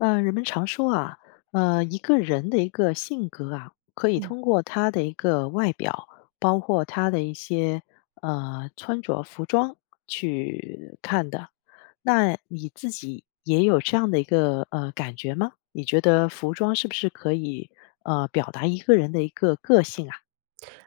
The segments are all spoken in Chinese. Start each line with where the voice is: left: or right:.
left: 呃，人们常说啊，呃，一个人的一个性格啊，可以
right: 嗯。
left: 通过他的一个外表，包括他的一些，呃，穿着服装去看的。那你自己也有这样的一个，呃，感觉吗？你觉得服装是不是可以，呃，表达一个人的一个个性啊？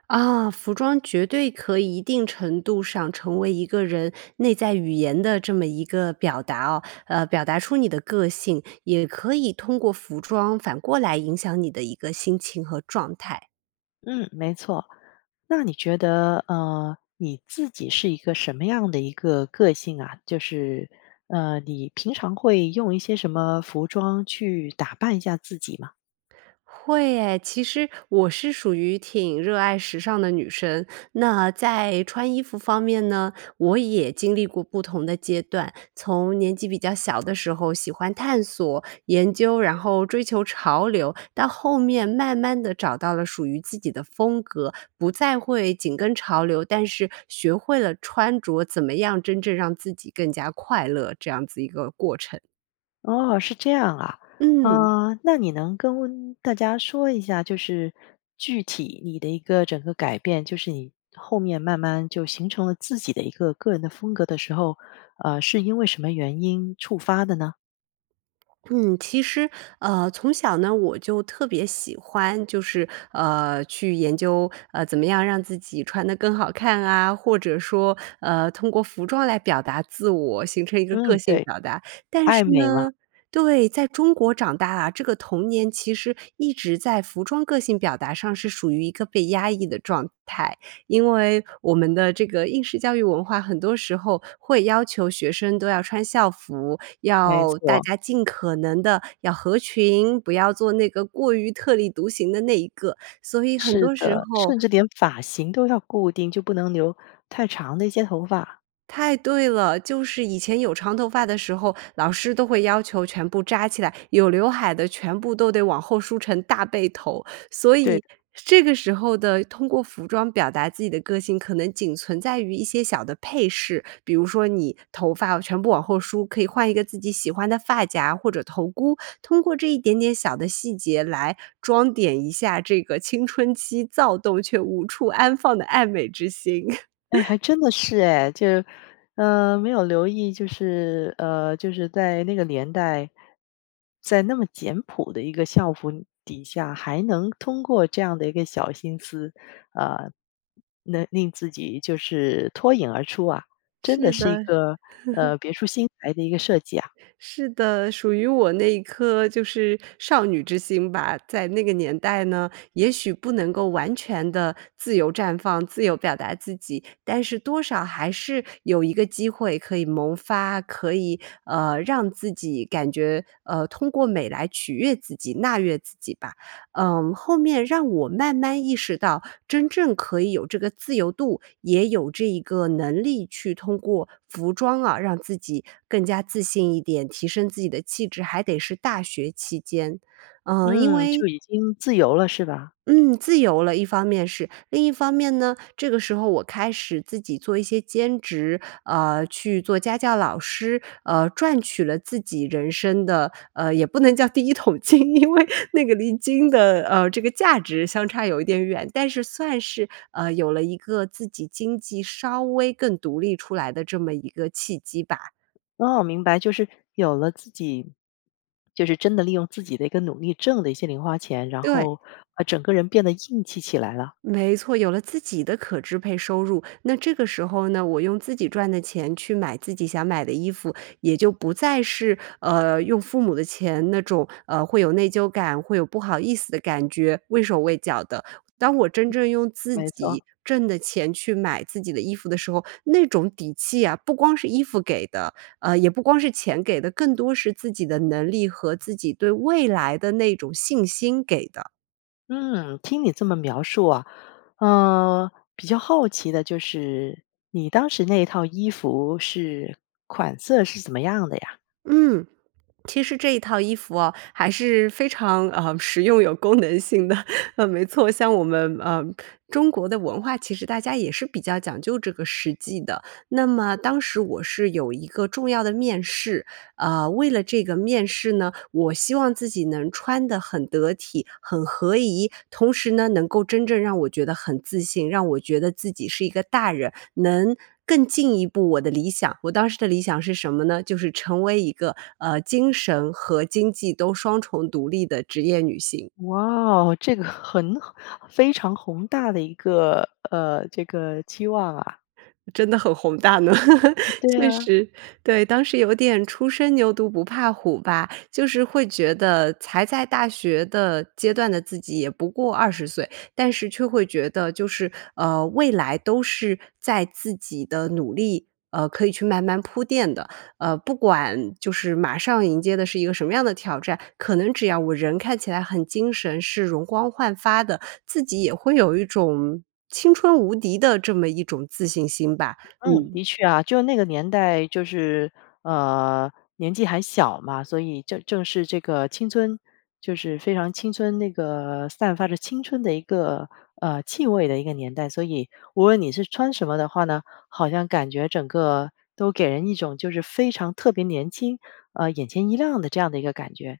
right: 啊，服装绝对可以一定程度上成为一个人内在语言的这么一个表达哦呃，表达出你的个性，也可以通过服装反过来影响你的一个心情和状态。
left: 嗯，没错。那你觉得，呃，你自己是一个什么样的一个个性啊？就是，呃，你平常会用一些什么服装去打扮一下自己吗？
right: 会耶，其实我是属于挺热爱时尚的女生。那在穿衣服方面呢，我也经历过不同的阶段。从年纪比较小的时候喜欢探索研究，然后追求潮流，到后面慢慢地找到了属于自己的风格，不再会紧跟潮流，但是学会了穿着怎么样真正让自己更加快乐这样子一个过程。
left: 哦，是这样啊。
right: 嗯。
left: 啊，那你能跟大家说一下，就是具体你的一个整个改变就是你后面慢慢就形成了自己的一个个人的风格的时候，呃，是因为什么原因触发的呢？
right: 嗯，其实，呃从小呢，我就特别喜欢就是，呃，去研究，呃，怎么样让自己穿得更好看啊，或者说，呃，通过服装来表达自我，形成一个个
left: 嗯，
right: 性
left: 对，
right: 表达。但是
left: 爱美嘛。
right: 呢对，在中国长大啊，这个童年其实一直在服装个性表达上是属于一个被压抑的状态。因为我们的这个应试教育文化很多时候会要求学生都要穿校服，
left: 没
right: 要大
left: 错。
right: 家尽可能地要合群，不要做那个过于特立独行的那一个。所以很
left: 是
right: 多时
left: 的，
right: 候
left: 甚至连发型都要固定，就不能留太长的一些头发。
right: 太对了。就是以前有长头发的时候，老师都会要求全部扎起来，有刘海的全部都得往后梳成大背头。所
left: 对。
right: 以这个时候的，通过服装表达自己的个性可能仅存在于一些小的配饰。比如说你头发全部往后梳，可以换一个自己喜欢的发夹或者头箍，通过这一点点小的细节来装点一下这个青春期躁动却无处安放的爱美之心。
left: 哎，还 真的是哎。就，呃，没有留意，就是呃，就是在那个年代，在那么简朴的一个校服底下，还能通过这样的一个小心思，呃，能令自己就是脱颖而出啊，真的
right: 是
left: 是一
right: 的。
left: 个，呃，别出心裁的一个设计啊。
right: 是的，属于我那颗就是少女之心吧。在那个年代呢，也许不能够完全地自由绽放、自由表达自己，但是多少还是有一个机会可以萌发，可以，呃，让自己感觉，呃，通过美来取悦自己、纳悦自己吧。嗯，后面让我慢慢意识到真正可以有这个自由度，也有这一个能力去通过服装啊，让自己更加自信一点，提升自己的气质，还得是大学期间。嗯，因
left: 嗯，
right: 为
left: 就已经自由了是吧？
right: 嗯，自由了，一方面是。另一方面呢，这个时候我开始自己做一些兼职，呃，去做家教老师，呃，赚取了自己人生的呃，也不能叫第一桶金，因为那个离金的，呃，这个价值相差有一点远，但是算是，呃，有了一个自己经济稍微更独立出来的这么一个契机吧。
left: 哦，明白。就是，有了自己就是真的利用自己的一个努力挣的一些零花钱，然
right: 对。
left: 后把整个人变得硬气起来了。
right: 没错，有了自己的可支配收入。那这个时候呢，我用自己赚的钱去买自己想买的衣服，也就不再是，呃用父母的钱那种，呃，会有内疚感、会有不好意思的感觉、畏手畏脚的。当我真正用自
left: 没错。
right: 己挣的钱去买自己的衣服的时候，那种底气啊，不光是衣服给的，呃，也不光是钱给的，更多是自己的能力和自己对未来的那种信心给的。
left: 嗯，听你这么描述啊，呃，比较好奇的就是，你当时那一套衣服是款色是怎么样的呀？
right: 嗯，其实这一套衣服啊，还是非常，呃，实用有功能性的。啊，没错，像我们，呃，中国的文化，其实大家也是比较讲究这个实际的。那么当时我是有一个重要的面试，呃，为了这个面试呢，我希望自己能穿得很得体，很合宜，同时呢，能够真正让我觉得很自信，让我觉得自己是一个大人，能更进一步我的理想，我当时的理想是什么呢，就是成为一个，呃，精神和经济都双重独立的职业女性。
left: 哇哦，这个很非常宏大的一个，呃，这个期望啊。
right: 真的很宏大呢，
left: 嗯，对
right: 确
left: 啊。
right: 实。对，当时有点初生牛犊不怕虎吧，就是会觉得才在大学的阶段的，自己也不过20岁，但是却会觉得就是，呃，未来都是在自己的努力呃，可以去慢慢铺垫的。呃，不管就是马上迎接的是一个什么样的挑战，可能只要我人看起来很精神，是容光焕发的，自己也会有一种青春无敌的这么一种自信心吧，
left: 嗯，
right: 嗯。
left: 的确啊，就那个年代就是，呃，年纪还小嘛，所以这正是这个青春就是非常青春那个散发着青春的一个，呃，气味的一个年代。所以无论你是穿什么的话呢，好像感觉整个都给人一种就是非常特别年轻，呃，眼前一亮的这样的一个感觉。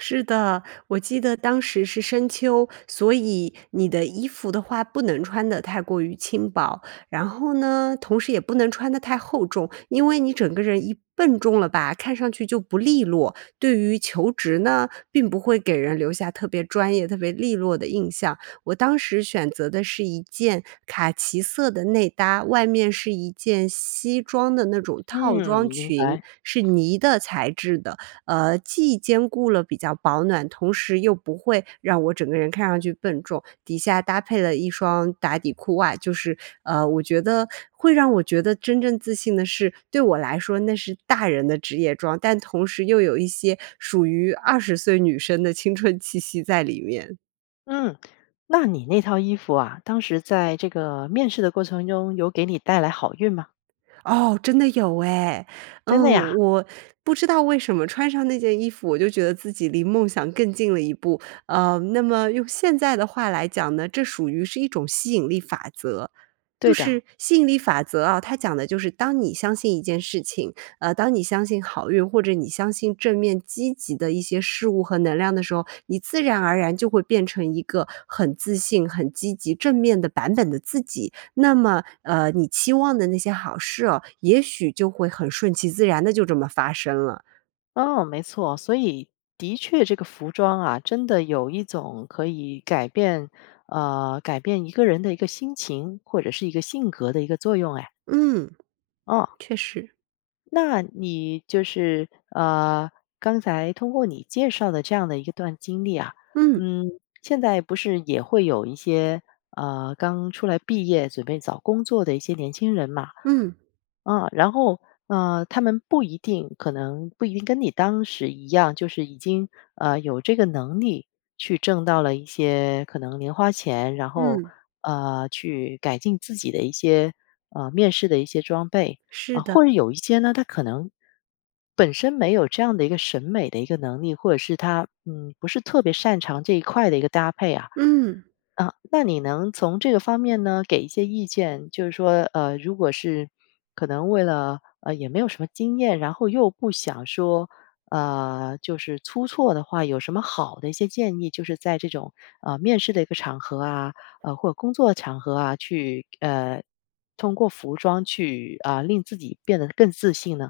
right: 是的，我记得当时是深秋，所以你的衣服的话不能穿得太过于轻薄，然后呢，同时也不能穿得太厚重，因为你整个人一笨重了吧，看上去就不利落，对于求职呢，并不会给人留下特别专业、特别利落的印象。我当时选择的是一件卡其色的内搭，外面是一件西装的那种套
left: 嗯，
right: 装
left: 明
right: 裙，
left: 白。
right: 是呢的材质的，呃既兼顾了比较保暖，同时又不会让我整个人看上去笨重，底下搭配了一双打底裤外，就是，呃我觉得会让我觉得真正自信的是，对我来说那是大人的职业装，但同时又有一些属于20岁女生的青春气息在里面。
left: 嗯，那你那套衣服啊，当时在这个面试的过程中，有给你带来好运吗？
right: 哦，真的有哎。嗯，
left: 真的呀？
right: 我不知道为什么穿上那件衣服，我就觉得自己离梦想更近了一步，呃，那么用现在的话来讲呢，这属于是一种吸引力法则。就
left: 对的。
right: 是吸引力法则啊，它讲的就是，当你相信一件事情，呃，当你相信好运，或者你相信正面积极的一些事物和能量的时候，你自然而然就会变成一个很自信，很积极正面的版本的自己。那么，呃你期望的那些好事哦，也许就会很顺其自然地就这么发生了。
left: 哦，没错。所以的确这个服装啊，真的有一种可以改变呃，改变一个人的一个心情，或者是一个性格的一个作用哎。
right: 嗯。
left: 哦。
right: 确实。
left: 那你就是呃，刚才通过你介绍的这样的一段经历啊。
right: 嗯。
left: 嗯，现在不是也会有一些，呃，刚出来毕业准备找工作的一些年轻人嘛。
right: 嗯。
left: 啊，然后，呃，他们不一定可能不一定跟你当时一样，就是已经，呃，有这个能力去挣到了一些可能零花钱，然后，
right: 嗯。
left: 呃，去改进自己的一些，呃，面试的一些装备。
right: 是
left: 啊，
right: 的。
left: 或者有一些呢，他可能本身没有这样的一个审美的一个能力，或者是他，嗯，不是特别擅长这一块的一个搭配啊。
right: 嗯。
left: 啊，那你能从这个方面呢，给一些意见就是说，呃，如果是可能为了呃，也没有什么经验，然后又不想说，呃，就是出错的话，有什么好的一些建议？就是在这种，呃，面试的一个场合啊或者工作场合啊，去呃，通过服装去，啊，令自己变得更自信呢？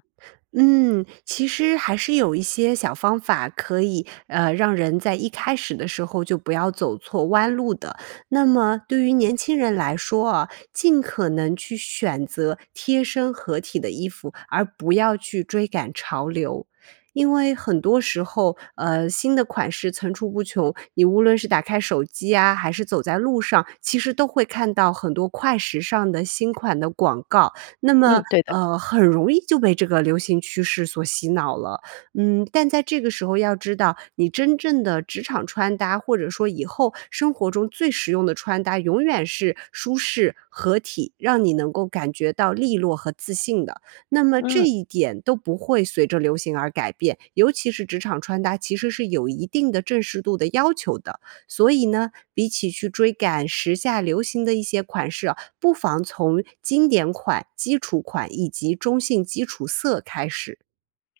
right: 嗯，其实还是有一些小方法可以，呃，让人在一开始的时候就不要走错弯路的。那么对于年轻人来说啊，尽可能去选择贴身合体的衣服，而不要去追赶潮流。因为很多时候，呃，新的款式层出不穷，你无论是打开手机啊，还是走在路上，其实都会看到很多快时尚的新款的广告。那
left: 嗯，
right: 么，
left: 对的。
right: 呃，很容易就被这个流行趋势所洗脑了。嗯，但在这个时候要知道你真正的职场穿搭，或者说以后生活中最实用的穿搭永远是舒适、合体，让你能够感觉到俐落和自信的。那么
left: 嗯。
right: 这一点都不会随着流行而改变，尤其是职场穿搭，其实是有一定的正式度的要求的。所以呢，比起去追赶时下流行的一些款式啊，不妨从经典款、基础款以及中性基础色开始。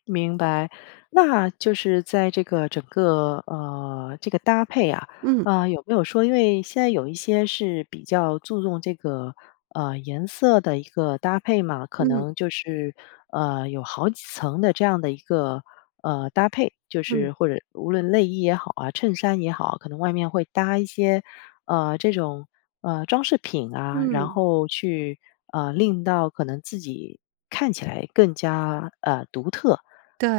left: 明白，那就是在这个整个，呃，这个搭配啊，
right: 嗯。
left: 呃，有没有说因为现在有一些是比较注重这个，呃，颜色的一个搭配嘛，可
right: 嗯。
left: 能就是，呃，有好几层的这样的一个，呃，搭配。就
right: 嗯。
left: 是或者无论内衣也好啊，衬衫也好，可能外面会搭一些，呃，这种，呃，装饰品啊，然
right: 嗯。
left: 后去，呃，令到可能自己看起来更加，呃，独特。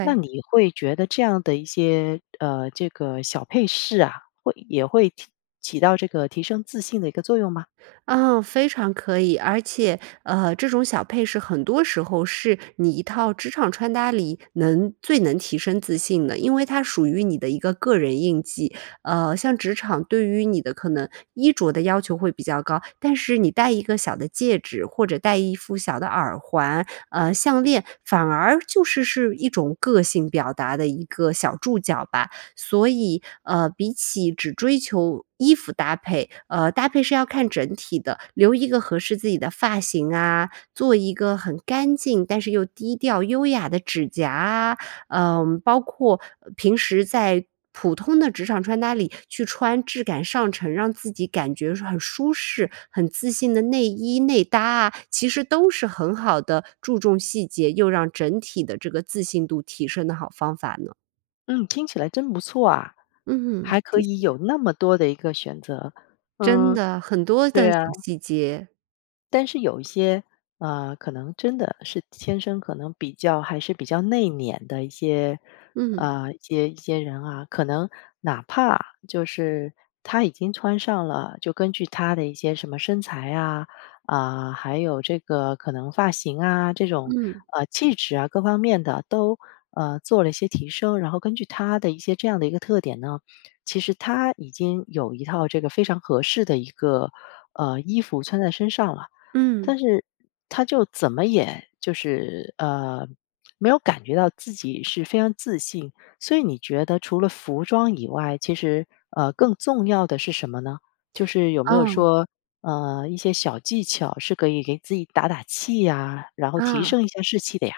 left: 那你会觉得这样的一些，呃，这个小佩饰啊，会也会起到这个提升自信的一个作用吗？
right: 嗯，非常可以，而且，呃，这种小配饰很多时候是你一套职场穿搭里能最能提升自信的，因为它属于你的一个个人印记。呃，像职场对于你的可能衣着的要求会比较高，但是你戴一个小的戒指，或者戴一副小的耳环，呃，项链，反而就是是一种个性表达的一个小注脚吧。所以，呃，比起只追求衣服搭配，呃，搭配是要看整体的，留一个合适自己的发型啊，做一个很干净但是又低调优雅的指甲啊，呃，包括平时在普通的职场穿搭里去穿质感上乘，让自己感觉很舒适，很自信的内衣内搭啊，其实都是很好的注重细节，又让整体的这个自信度提升的好方法呢。
left: 嗯，听起来真不错啊，
right: 嗯，
left: 还可
right: 谢
left: 以
right: 谢。
left: 有那么多的一个选择。
right: 真
left: 嗯，
right: 的，很多
left: 对
right: 的小
left: 啊。
right: 细节。
left: 但是有一些，呃，可能真的是天生可能比较还是比较内敛的一些
right: 嗯。
left: 呃，一些一些人啊，可能哪怕就是他已经穿上了，就根据他的一些什么身材啊，啊，还有这个可能发型啊，这种，
right: 嗯。
left: 呃，气质啊各方面的，都，呃，做了一些提升，然后根据他的一些这样的一个特点呢，其实他已经有一套这个非常合适的一个，呃，衣服穿在身上了。
right: 嗯。
left: 但是他就怎么也就是，呃，没有感觉到自己是非常自信。所以你觉得除了服装以外，其实，呃，更重要的是什么呢？就是有没有
right: 嗯。
left: 说，呃，一些小技巧是可以给自己打打气呀，然后提
right: 啊。
left: 升一下士气的呀？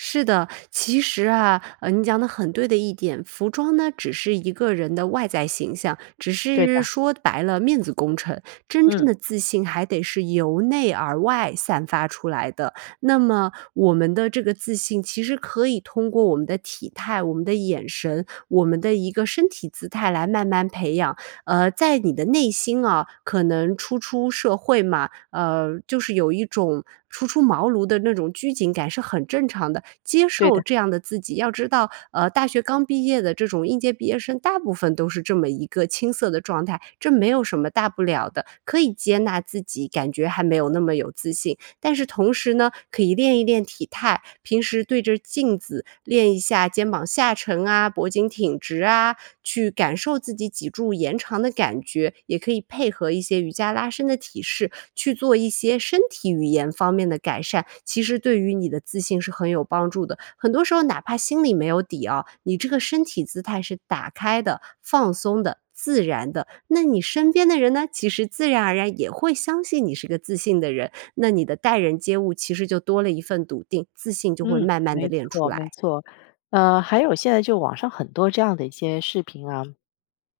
right: 是的。其实啊，呃你讲的很对的一点，服装呢只是一个人的外在形象，只
left: 对
right: 是
left: 的。
right: 说白了面子工程。真正
left: 嗯。
right: 的自信还得是由内而外散发出来的。那么我们的这个自信其实可以通过我们的体态、我们的眼神、我们的一个身体姿态来慢慢培养。呃在你的内心啊，可能初出社会嘛。呃就是有一种初出茅庐的那种拘谨感是很正常的，接
left: 对
right: 受
left: 的。
right: 这样的自己要知道，呃大学刚毕业的这种应届毕业生大部分都是这么一个青涩的状态，这没有什么大不了的，可以接纳自己，感觉还没有那么有自信。但是同时呢，可以练一练体态，平时对着镜子练一下肩膀下沉啊，脖颈挺直啊，去感受自己脊柱延长的感觉，也可以配合一些瑜伽拉伸的体式去做一些身体语言方面的改善。其实对于你的自信是很有帮助的，很多时候哪怕心里没有底哦，你这个身体姿态是打开的、放松的、自然的，那你身边的人呢，其实自然而然也会相信你是个自信的人，那你的待人接物其实就多了一份笃定，自信就会
left: 嗯，
right: 慢慢地
left: 没
right: 练出
left: 错没
right: 来。
left: 错。呃，还有现在就网上很多这样的一些视频啊，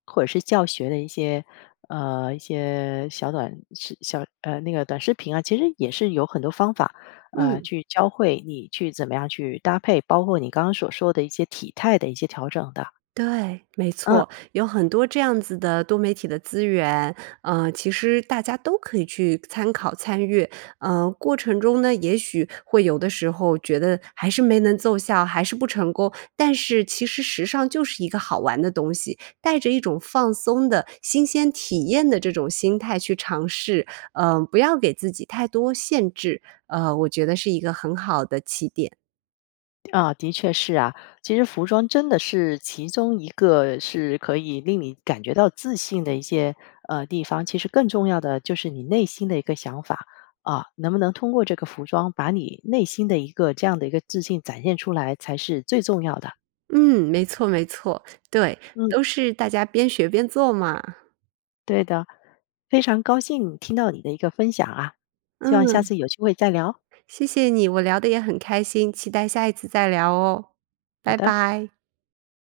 left: 或者是教学的一些，呃，一些小短小呃，那个短视频啊，其实也是有很多方法，呃，
right: 嗯。
left: 去教会你去怎么样去搭配，包括你刚刚所说的一些体态的一些调整的。
right: 对，没
left: 嗯。
right: 错。有很多这样子的多媒体的资源，呃其实大家都可以去参考、参与，呃过程中呢，也许会有的时候觉得还是没能奏效还是不成功。但是其实时尚就是一个好玩的东西，带着一种放松的新鲜体验的这种心态去尝试，呃不要给自己太多限制，呃我觉得是一个很好的起点。
left: 啊，的确是啊。其实服装真的是其中一个是可以令你感觉到自信的一些，呃，地方，其实更重要的就是你内心的一个想法，啊，能不能通过这个服装把你内心的一个这样的一个自信展现出来才是最重要的。
right: 嗯，没错没错。对，
left: 嗯。
right: 都是大家边学边做嘛。
left: 对的，非常高兴听到你的一个分享啊，希望下
right: 嗯。
left: 次有机会再聊。
right: 谢谢你，我聊得也很开心，期待下一次再聊哦。
left: 好
right: 拜
left: 的。
right: 拜。